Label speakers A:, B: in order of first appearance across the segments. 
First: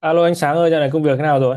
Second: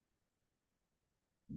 A: Alo anh Sáng ơi, dạo này công việc thế nào rồi?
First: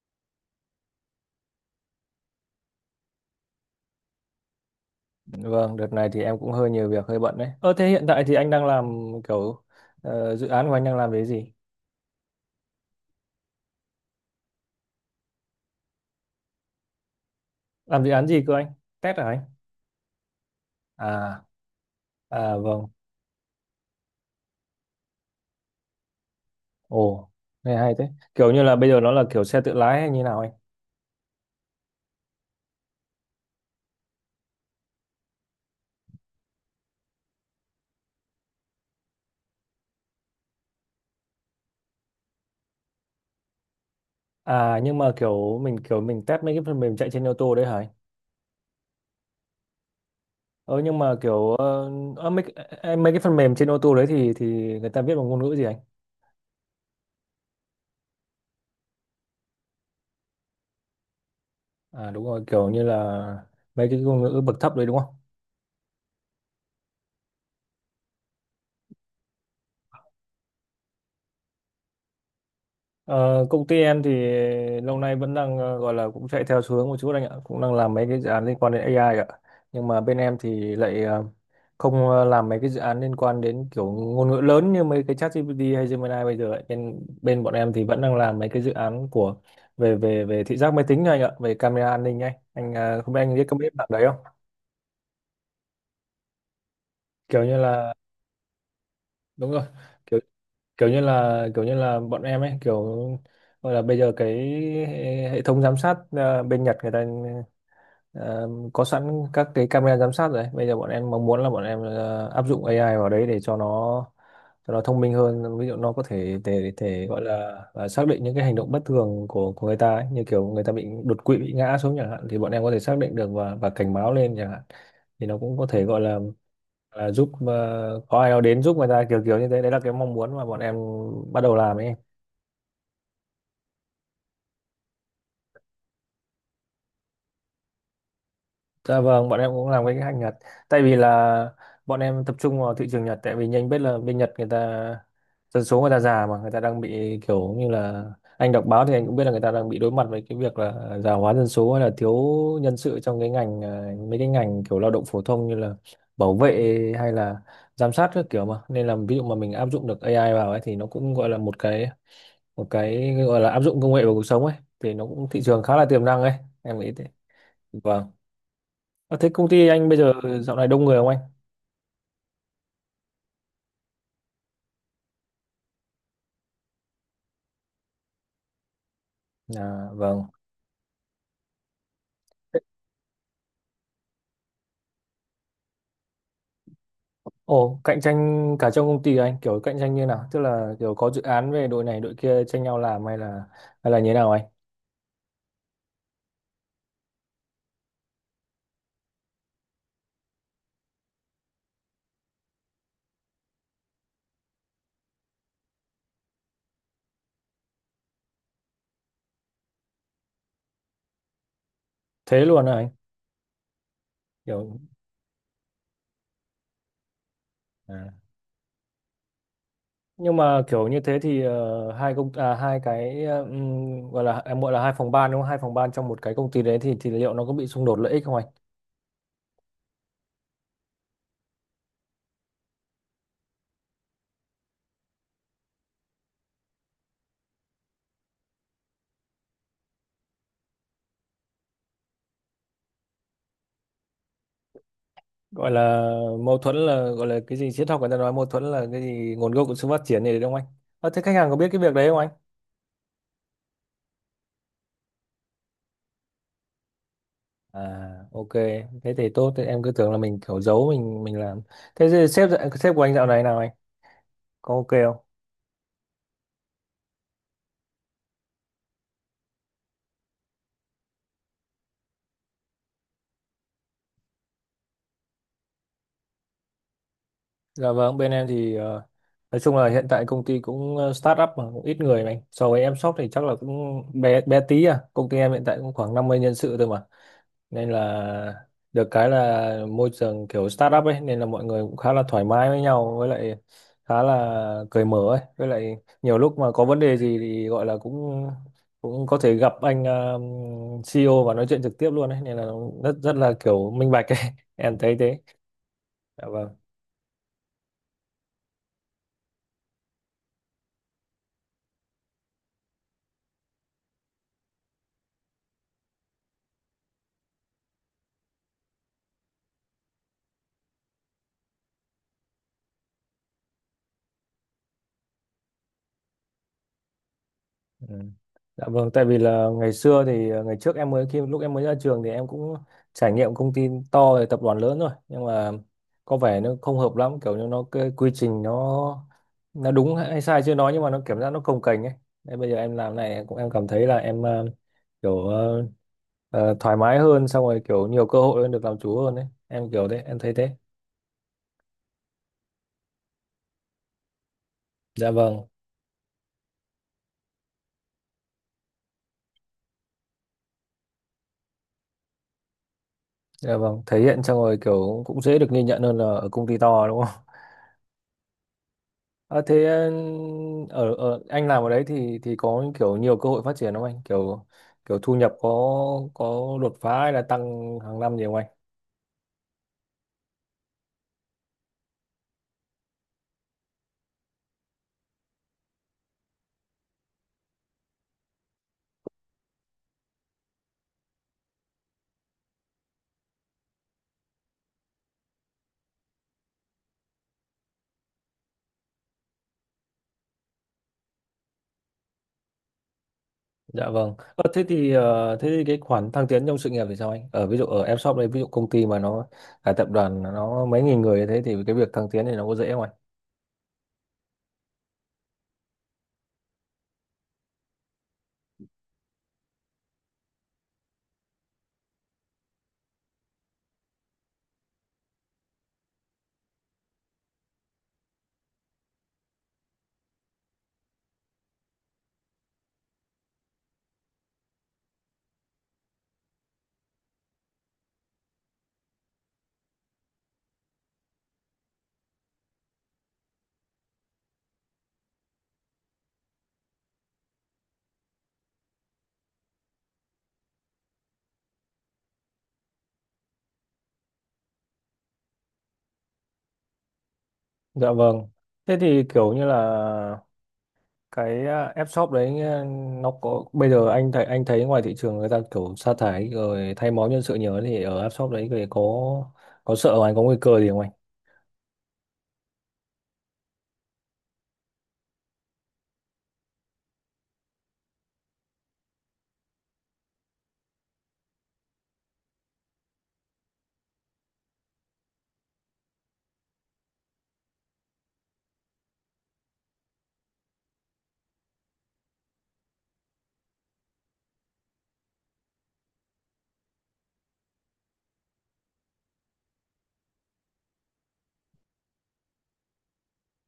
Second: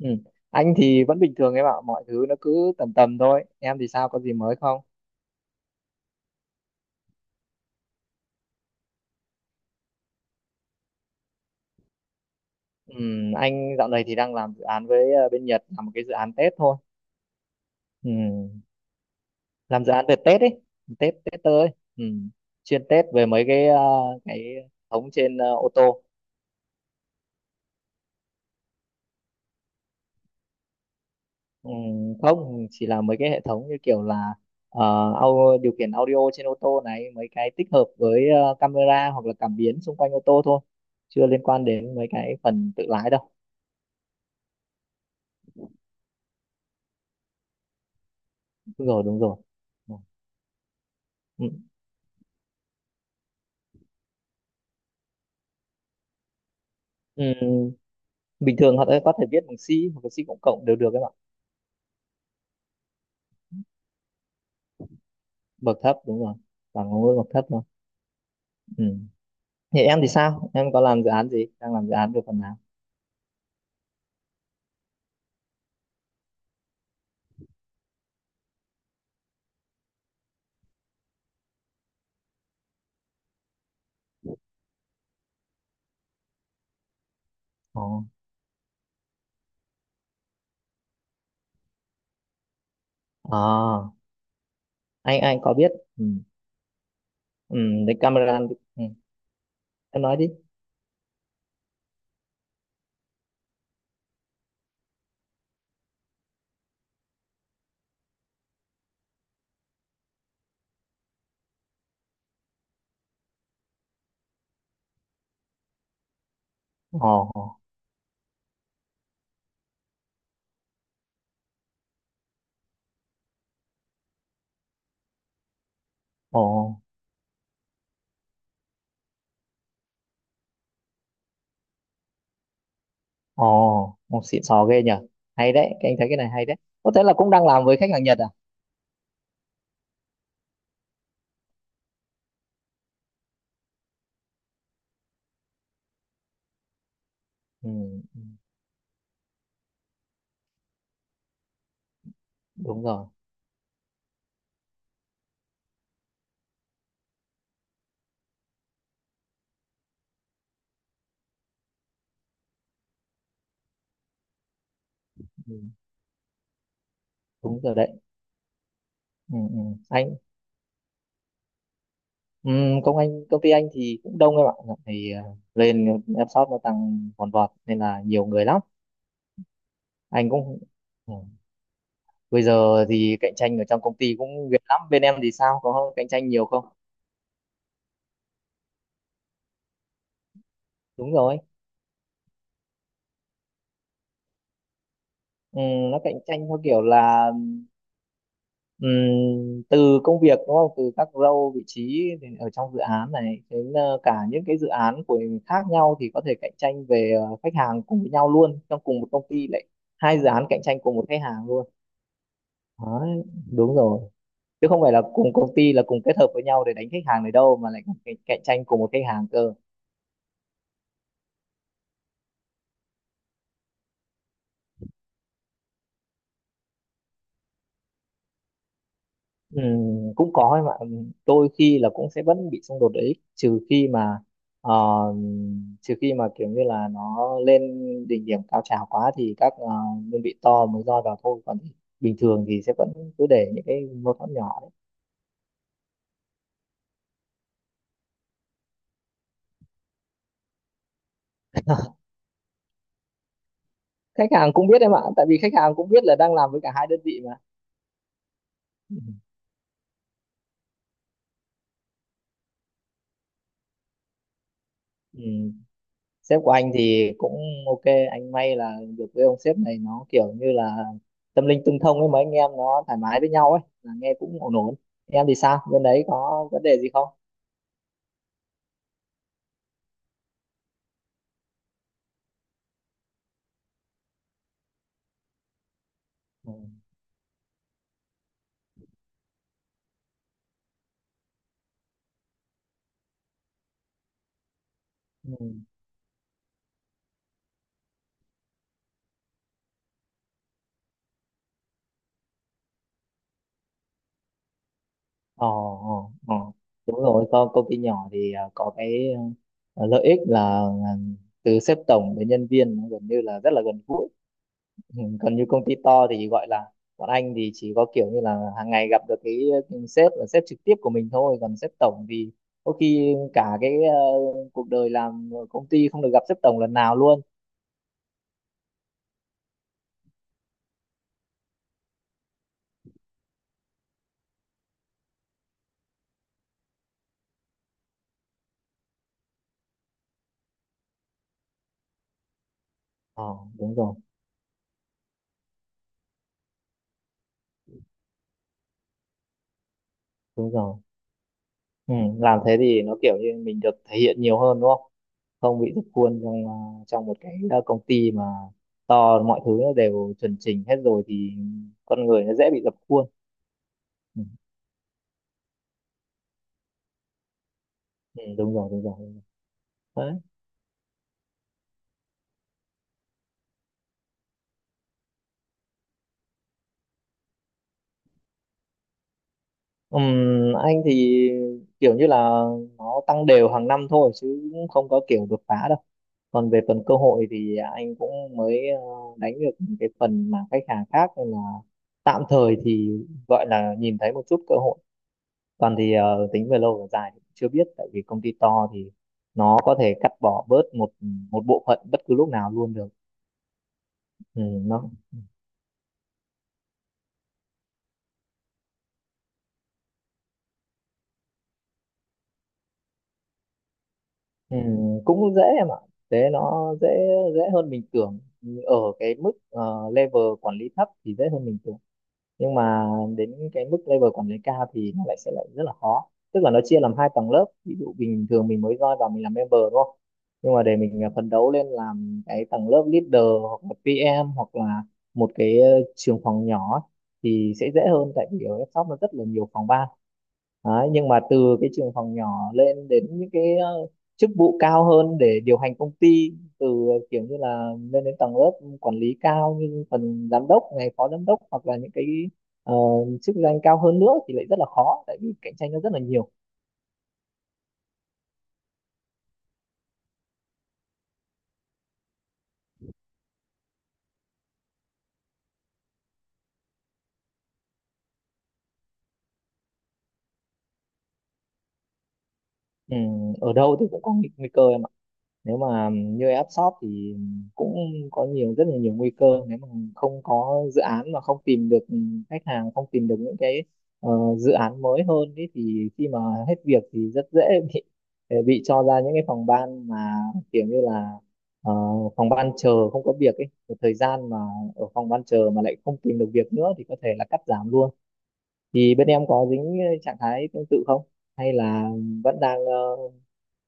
B: Ừ. Anh thì vẫn bình thường em ạ, mọi thứ nó cứ tầm tầm thôi. Em thì sao, có gì mới không?
A: Vâng, đợt này thì em cũng hơi nhiều việc, hơi bận đấy. Ơ thế hiện tại thì anh đang làm kiểu dự án của anh đang làm cái gì?
B: Ừ, anh dạo này thì đang làm dự án với bên Nhật, làm một cái dự án Tết thôi.
A: Làm dự
B: Ừ.
A: án gì cơ anh? Test hả anh?
B: Làm dự án về Tết ấy, Tết Tết
A: À,
B: tới. Ừ.
A: à
B: Chuyên
A: vâng.
B: Tết về mấy cái hệ thống trên ô tô.
A: Ồ, nghe hay thế. Kiểu như là bây giờ nó là kiểu xe tự lái hay như nào anh?
B: Ừ. Không, chỉ là mấy cái hệ thống như kiểu là ờ, điều khiển audio trên ô tô này, mấy cái tích hợp với camera hoặc là cảm biến xung quanh ô tô thôi. Chưa liên quan đến mấy cái phần tự lái đâu.
A: À nhưng mà kiểu mình test mấy cái phần mềm chạy trên ô tô đấy hả anh?
B: Đúng rồi, đúng rồi. Ừ.
A: Ờ nhưng mà
B: Ừ.
A: kiểu ờ, ờ, mấy, cái- em- Mấy cái phần mềm trên ô tô đấy thì người ta viết bằng ngôn ngữ gì anh?
B: Ừ. Bình thường họ có thể viết bằng C hoặc là C cộng cộng đều được các bạn
A: À đúng rồi, kiểu như là mấy cái ngôn ngữ bậc thấp đấy đúng không?
B: bậc thấp, đúng rồi, bằng ngôn ngữ bậc thấp thôi. Ừ. Thì em thì sao, em có làm dự án gì, đang làm dự án về phần nào?
A: Ờ, công ty em thì lâu nay vẫn đang gọi là cũng chạy theo xu hướng một chút anh ạ, cũng đang làm mấy cái dự án liên quan đến AI ạ. Nhưng mà bên em thì lại không làm mấy cái dự án liên quan đến kiểu ngôn ngữ lớn như mấy cái ChatGPT hay Gemini bây giờ ấy. Bên bên bọn em thì vẫn
B: Ồ.
A: đang làm mấy cái dự án của về về về thị giác máy tính thôi anh ạ, về camera an ninh ấy. Không biết anh có biết bạn
B: À,
A: đấy không?
B: anh có biết. Ừ.
A: Kiểu như
B: Ừ.
A: là
B: Đấy camera. Ừ.
A: đúng rồi.
B: Em nói đi.
A: Kiểu như là bọn em ấy kiểu gọi là bây giờ cái hệ hệ thống giám sát bên Nhật người ta ờ, có sẵn các cái camera giám sát rồi ấy. Bây giờ bọn em mong muốn là bọn em áp dụng AI vào đấy để cho nó thông minh hơn, ví dụ nó có thể thể thể
B: Ồ,
A: gọi là xác định những cái hành động bất thường của người ta ấy. Như kiểu người ta bị đột quỵ, bị ngã xuống chẳng hạn, thì bọn em có thể xác định được và cảnh báo lên chẳng hạn. Thì nó cũng có thể gọi là
B: ồ,
A: là giúp, có ai đó đến giúp người ta kiểu kiểu như thế, đấy là cái mong muốn mà bọn em bắt đầu làm ấy.
B: ồ, một xịn sò ghê nhở. Hay đấy, cái anh thấy cái này hay đấy, có thể là cũng đang làm với khách hàng Nhật à?
A: Dạ vâng, bọn em cũng làm cái hàng Nhật. Tại vì là bọn em tập trung vào thị trường Nhật, tại vì nhanh biết là bên Nhật người ta dân số người ta già mà người ta đang bị kiểu như
B: Ừ.
A: là,
B: Ừ,
A: anh đọc báo thì anh cũng biết là người ta đang bị đối mặt với cái việc là già hóa dân số hay là thiếu nhân
B: đúng
A: sự
B: rồi.
A: trong cái ngành mấy cái ngành kiểu lao động phổ thông như là bảo vệ hay là giám sát các kiểu mà. Nên là ví dụ mà mình áp dụng được AI vào ấy thì nó cũng gọi là một cái gọi là áp dụng công nghệ vào cuộc sống ấy, thì nó cũng thị
B: Ừ.
A: trường khá là tiềm năng ấy, em nghĩ thế.
B: Đúng rồi đấy.
A: Vâng. Ờ, thế
B: Ừ.
A: công
B: Ừ.
A: ty anh bây
B: Anh.
A: giờ dạo này đông người không anh?
B: Ừ, công ty anh thì cũng đông em ạ, thì lên em shop nó tăng vòn vọt nên là nhiều người lắm.
A: À, vâng.
B: Anh cũng. Ừ. Bây
A: Thế,
B: giờ thì cạnh tranh ở trong công ty cũng ghê lắm, bên em thì sao, có cạnh tranh nhiều không?
A: ồ, cạnh tranh cả trong công ty à anh, kiểu cạnh tranh như nào? Tức là kiểu có
B: Đúng
A: dự
B: rồi.
A: án về đội này đội kia tranh nhau làm hay là như thế nào anh?
B: ừ, nó cạnh tranh theo kiểu là ừ, từ công việc đúng không, từ các role vị trí thì ở trong dự án này, đến cả những cái dự án của khác nhau thì có thể cạnh tranh về khách hàng cùng với nhau luôn, trong cùng một công ty lại hai dự án cạnh tranh cùng một khách hàng luôn.
A: Thế luôn hả anh?
B: Đấy, đúng rồi, chứ
A: Kiểu
B: không phải là cùng công ty là cùng kết hợp với nhau để đánh khách hàng này đâu, mà lại còn
A: à,
B: cạnh cạnh tranh cùng một khách hàng cơ.
A: nhưng mà kiểu như thế thì ờ, hai công à, hai cái ờ, gọi là em gọi là hai phòng ban đúng không? Hai phòng ban trong một cái công ty đấy thì liệu nó có bị xung đột lợi ích không anh?
B: Cũng có ấy mà. Đôi khi là cũng sẽ vẫn bị xung đột lợi ích, ờ, trừ khi mà kiểu như là nó lên đỉnh điểm cao trào quá thì các đơn vị to mới roi vào thôi, còn bình thường thì sẽ vẫn cứ để những cái mâu thuẫn nhỏ đấy.
A: Gọi là mâu thuẫn là gọi là cái gì triết học, người ta nói mâu thuẫn là cái gì nguồn gốc của sự phát triển này đúng không anh? Ờ, thế khách hàng có biết cái việc đấy không anh?
B: Khách hàng cũng biết em ạ, tại vì khách hàng cũng biết là đang làm với cả hai đơn vị mà.
A: À, ok,
B: Ừ.
A: thế thì tốt, thế em cứ tưởng là mình kiểu giấu mình làm. Thế thì sếp của anh dạo này nào anh? Có ok không?
B: Ừ. Sếp của anh thì cũng ok, anh may là được với ông sếp này, nó kiểu như là tâm linh tương thông ấy, mấy anh em nó thoải mái với nhau ấy, là nghe cũng ổn ổn. Em thì sao, bên đấy có vấn đề gì không?
A: Dạ vâng, bên em thì nói chung là hiện tại công ty cũng start up mà cũng ít người mà anh. So với em shop thì chắc là cũng bé bé tí à. Công ty em hiện tại cũng khoảng 50
B: Ừ.
A: nhân sự thôi mà. Nên là được cái là môi trường kiểu startup ấy, nên là mọi người cũng khá là thoải mái với nhau, với lại khá là cởi mở
B: Ừ.
A: ấy, với lại nhiều lúc mà có vấn đề gì thì gọi là cũng cũng có thể gặp anh CEO và nói chuyện trực tiếp luôn ấy, nên là rất rất là kiểu minh bạch ấy em thấy thế.
B: Ờ, ờ, ờ.
A: Dạ vâng.
B: Đúng rồi, công ty nhỏ thì có cái lợi ích là à, từ sếp tổng đến nhân viên nó gần như là rất là gần gũi. Ừ, còn như công ty to thì gọi là bọn anh thì chỉ có kiểu như là hàng ngày gặp được cái sếp, là sếp trực tiếp của mình thôi, còn sếp tổng thì có khi cả cái cuộc đời làm ở công ty không được gặp sếp tổng lần nào luôn.
A: Ừ. Dạ vâng, tại vì là ngày xưa thì ngày trước em khi em mới ra trường thì em cũng trải nghiệm công ty to rồi, tập đoàn lớn rồi, nhưng mà có vẻ nó không hợp lắm, kiểu như nó cái quy trình nó đúng hay sai chưa nói, nhưng mà nó cảm giác nó cồng kềnh ấy. Nên bây giờ em làm
B: ờ
A: này em cũng em
B: Đúng
A: cảm
B: rồi,
A: thấy là em kiểu ờ, thoải mái hơn, xong rồi kiểu nhiều cơ hội hơn, được làm chủ hơn đấy. Em kiểu thế, em
B: đúng
A: thấy thế.
B: rồi. Ừ, làm thế thì nó kiểu như mình được thể hiện nhiều hơn đúng không,
A: Dạ
B: không
A: vâng,
B: bị rút khuôn trong một cái công ty mà to, mọi thứ nó đều chuẩn chỉnh hết rồi thì con người nó dễ bị dập khuôn.
A: dạ vâng, thể
B: Ừ,
A: hiện xong rồi kiểu cũng dễ được ghi nhận hơn là ở công ty to đúng không?
B: ừ, đúng rồi, đúng rồi, đúng
A: Ờ, thế ờ,
B: rồi.
A: Ở anh làm ở đấy thì có kiểu nhiều cơ hội phát triển không anh? Kiểu kiểu thu nhập có đột phá hay là tăng hàng năm gì không anh?
B: Ừm, anh thì kiểu như là nó tăng đều hàng năm thôi, chứ cũng không có kiểu đột phá đâu. Còn về phần cơ hội thì anh cũng mới đánh được cái phần mà khách hàng khác, nên là tạm thời thì gọi là nhìn thấy một chút cơ hội. Còn thì tính về lâu về dài thì chưa biết, tại vì công ty to thì nó có thể cắt bỏ bớt một một bộ phận bất cứ lúc nào luôn được.
A: Dạ vâng.
B: Ừ, nó.
A: Thế thì cái khoản thăng tiến trong sự nghiệp thì sao anh? Ở ví dụ ở em shop đấy, ví dụ công ty mà nó là tập đoàn nó mấy nghìn người như thế thì cái việc thăng tiến thì nó có dễ không anh?
B: Ừ, cũng dễ em ạ, thế nó dễ dễ hơn mình tưởng, ở cái mức level quản lý thấp thì dễ hơn mình tưởng, nhưng mà đến cái mức level quản lý cao thì nó lại sẽ lại rất là khó, tức là nó chia làm hai tầng lớp, ví dụ bình thường mình mới join vào mình làm member đúng không, nhưng mà để mình phấn đấu lên làm cái tầng lớp leader hoặc là PM hoặc là một cái trường phòng nhỏ ấy, thì sẽ dễ hơn, tại vì ở shop nó rất là nhiều phòng ban. Đấy, nhưng mà từ cái trường phòng nhỏ lên đến những cái chức vụ cao hơn để điều hành công ty, từ kiểu như là lên đến tầng lớp quản lý cao như phần giám đốc này, phó giám đốc, hoặc là những cái Ờ, chức danh cao hơn nữa thì lại rất là khó, tại vì cạnh tranh nó rất là nhiều.
A: Dạ vâng. Thế thì kiểu như là cái à, app shop đấy à, nó có bây giờ anh thấy ngoài thị trường người ta kiểu sa thải rồi thay máu nhân sự nhiều ấy, thì ở app shop đấy thì có sợ không? Anh có nguy cơ gì không anh?
B: Ở đâu thì cũng có nguy cơ em ạ, nếu mà như app shop thì cũng có nhiều rất là nhiều nguy cơ, nếu mà không có dự án, mà không tìm được khách hàng, không tìm được những cái ờ, dự án mới hơn ý, thì khi mà hết việc thì rất dễ bị bị cho ra những cái phòng ban mà kiểu như là ờ, phòng ban chờ không có việc ấy một thời gian, mà ở phòng ban chờ mà lại không tìm được việc nữa thì có thể là cắt giảm luôn. Thì bên em có dính trạng thái tương tự không, hay là vẫn đang ờ,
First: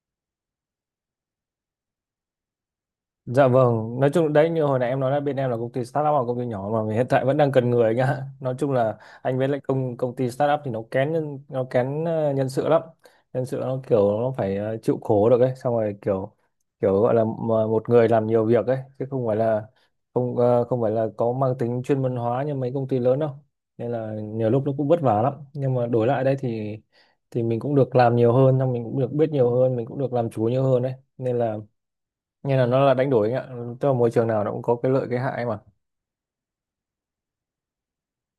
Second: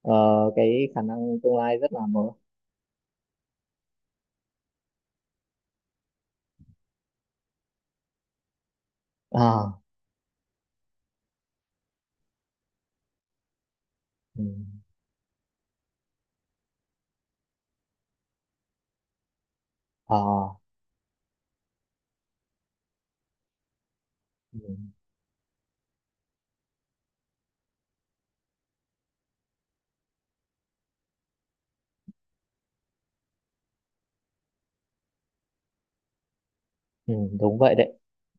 B: ờ, cái khả năng tương lai rất là mờ.
A: Dạ vâng, nói chung đấy như hồi nãy em nói là bên em là công ty startup hoặc công ty nhỏ mà hiện tại vẫn đang cần người anh ạ. Nói chung là anh với lại
B: À,
A: công công ty startup thì nó kén nhân nó kén nhân sự lắm. Nhân sự nó kiểu nó
B: ừ,
A: phải chịu khổ được ấy, xong rồi kiểu kiểu gọi là mà một người làm nhiều việc ấy, chứ không phải là
B: ờ,
A: không không phải là có mang tính chuyên môn hóa như mấy công ty lớn đâu. Nên là nhiều
B: ừ,
A: lúc nó cũng vất vả lắm, nhưng mà đổi lại đây thì mình cũng được làm nhiều hơn, xong mình cũng được biết nhiều hơn, mình cũng được làm chủ nhiều hơn đấy. Nên là như là nó là đánh đổi anh ạ, tức là môi trường nào nó cũng có cái lợi cái hại mà.
B: ừ, đúng vậy đấy.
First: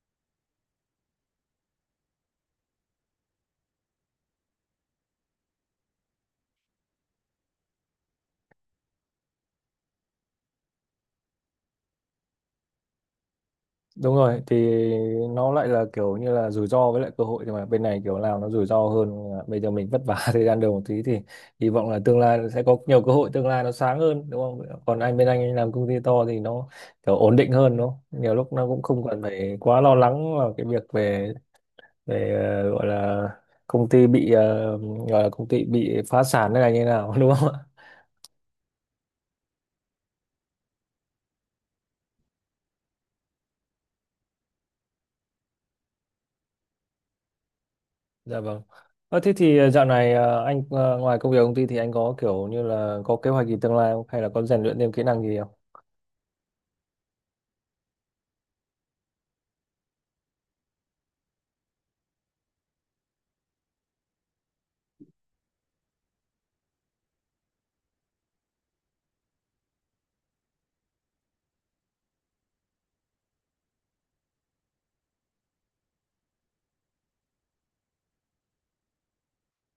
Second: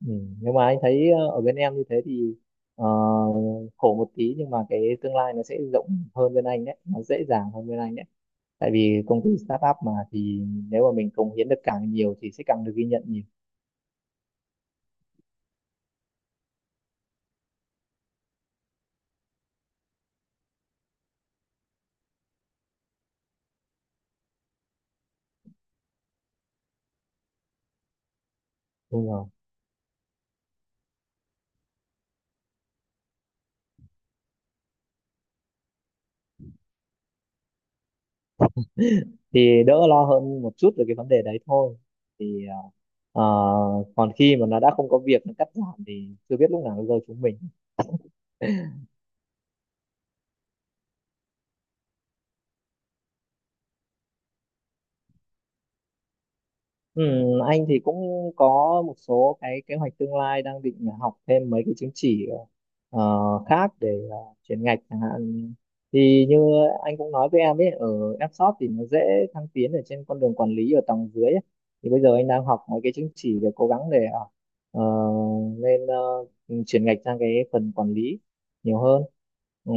B: Ừ, nhưng mà anh thấy ở bên em như thế thì ờ, khổ một tí nhưng mà cái tương lai nó sẽ rộng hơn bên anh đấy, nó dễ dàng hơn bên anh đấy, tại vì công ty startup mà, thì nếu mà mình cống hiến được càng nhiều thì sẽ càng được ghi nhận nhiều.
A: Đúng rồi, thì nó lại là kiểu như là rủi ro với lại cơ hội, nhưng mà bên này kiểu nào nó rủi ro hơn. À, bây giờ mình vất vả thời gian đầu một tí thì hy vọng là tương lai sẽ có nhiều cơ hội, tương lai nó sáng hơn đúng không? Còn anh bên anh làm công ty to thì nó kiểu ổn định hơn đúng không? Nhiều lúc nó cũng không
B: Đúng
A: cần
B: rồi.
A: phải quá lo lắng vào cái việc về về ờ, gọi là công ty bị ờ, gọi là công ty bị phá sản hay là như nào đúng không?
B: Thì đỡ lo hơn một chút về cái vấn đề đấy thôi, thì ờ, còn khi mà nó đã không có việc nó cắt giảm thì chưa biết lúc nào nó rơi chúng mình.
A: Dạ vâng. Ờ, thế thì ờ, dạo này ờ, anh ờ, ngoài công việc công ty thì anh có kiểu như là có kế hoạch gì tương lai không? Hay là có rèn luyện thêm kỹ năng gì không?
B: Ừ, anh thì cũng có một số cái kế hoạch tương lai, đang định là học thêm mấy cái chứng chỉ ờ, khác, để chuyển ngạch chẳng hạn, thì như anh cũng nói với em ấy, ở Fshop thì nó dễ thăng tiến ở trên con đường quản lý ở tầng dưới ấy. Thì bây giờ anh đang học mấy cái chứng chỉ để cố gắng để ờ, lên chuyển ngạch sang cái phần quản lý nhiều hơn. Ừ,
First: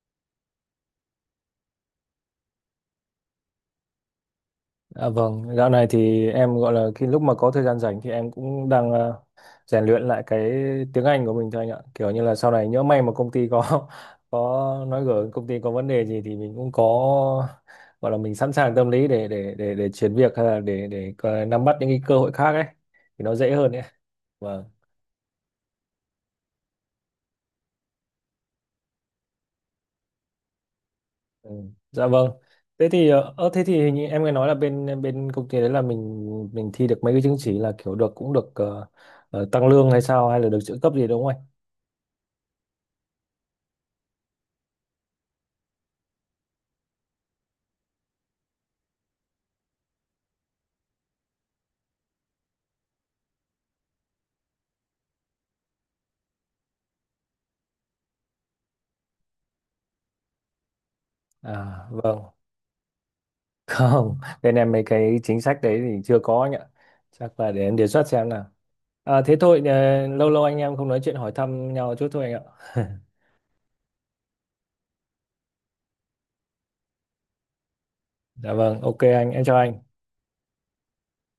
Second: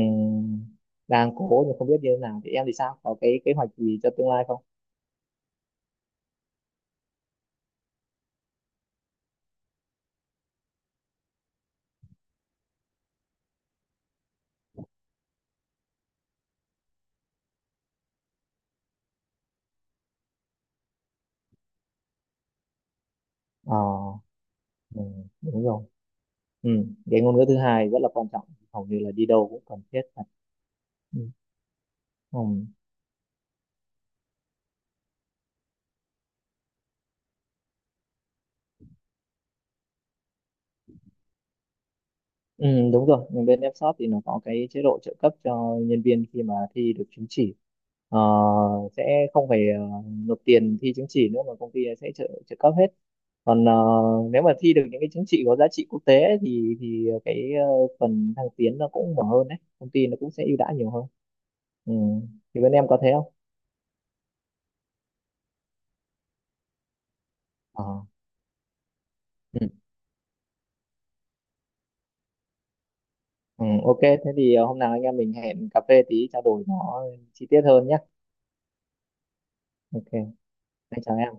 B: đang cố nhưng không biết như thế nào, thì em thì sao, có cái kế hoạch gì cho tương lai không?
A: À, vâng, dạo này thì em gọi là khi mà có thời gian rảnh thì em cũng đang rèn luyện lại cái tiếng Anh của mình thôi anh ạ. Kiểu như là sau này nhỡ may mà công ty có có nói gở công ty có vấn đề gì thì mình cũng có gọi là mình sẵn sàng tâm lý để chuyển việc hay là để nắm bắt những cái cơ hội khác ấy thì nó dễ hơn
B: Ờ,
A: ấy. Vâng.
B: ừ, đúng rồi. Ừ. Cái ngôn ngữ thứ hai rất là quan trọng, hầu như là đi đâu cũng cần thiết cả. Ừ.
A: Ừ. Dạ vâng.
B: Ừ.
A: Thế thì hình như em nghe nói là bên bên công ty đấy là mình thi được mấy cái chứng chỉ là kiểu được cũng được ờ, ờ, tăng lương hay sao hay là được trợ cấp gì đúng không anh?
B: Ừ, đúng rồi, nhưng bên Fshop thì nó có cái chế độ trợ cấp cho nhân viên khi mà thi được chứng chỉ, Ờ, sẽ không phải nộp tiền thi chứng chỉ nữa mà công ty sẽ trợ trợ cấp hết, còn nếu mà thi được những cái chứng chỉ có giá trị quốc tế ấy, thì cái phần thăng tiến nó cũng mở hơn đấy, công ty nó cũng sẽ ưu đãi nhiều hơn.
A: À
B: Ừ.
A: vâng.
B: Thì bên em có thế không?
A: Không, bên em mấy cái chính sách đấy thì chưa có anh ạ. Chắc là để em đề xuất xem nào. À thế thôi
B: Ờ.
A: lâu lâu anh em không nói chuyện hỏi thăm nhau chút thôi anh ạ.
B: Ừ, ok, thế thì hôm nào anh em mình hẹn cà phê tí trao đổi nó chi tiết hơn nhé.
A: Dạ vâng, ok anh, em chào anh.
B: Ok, anh chào em.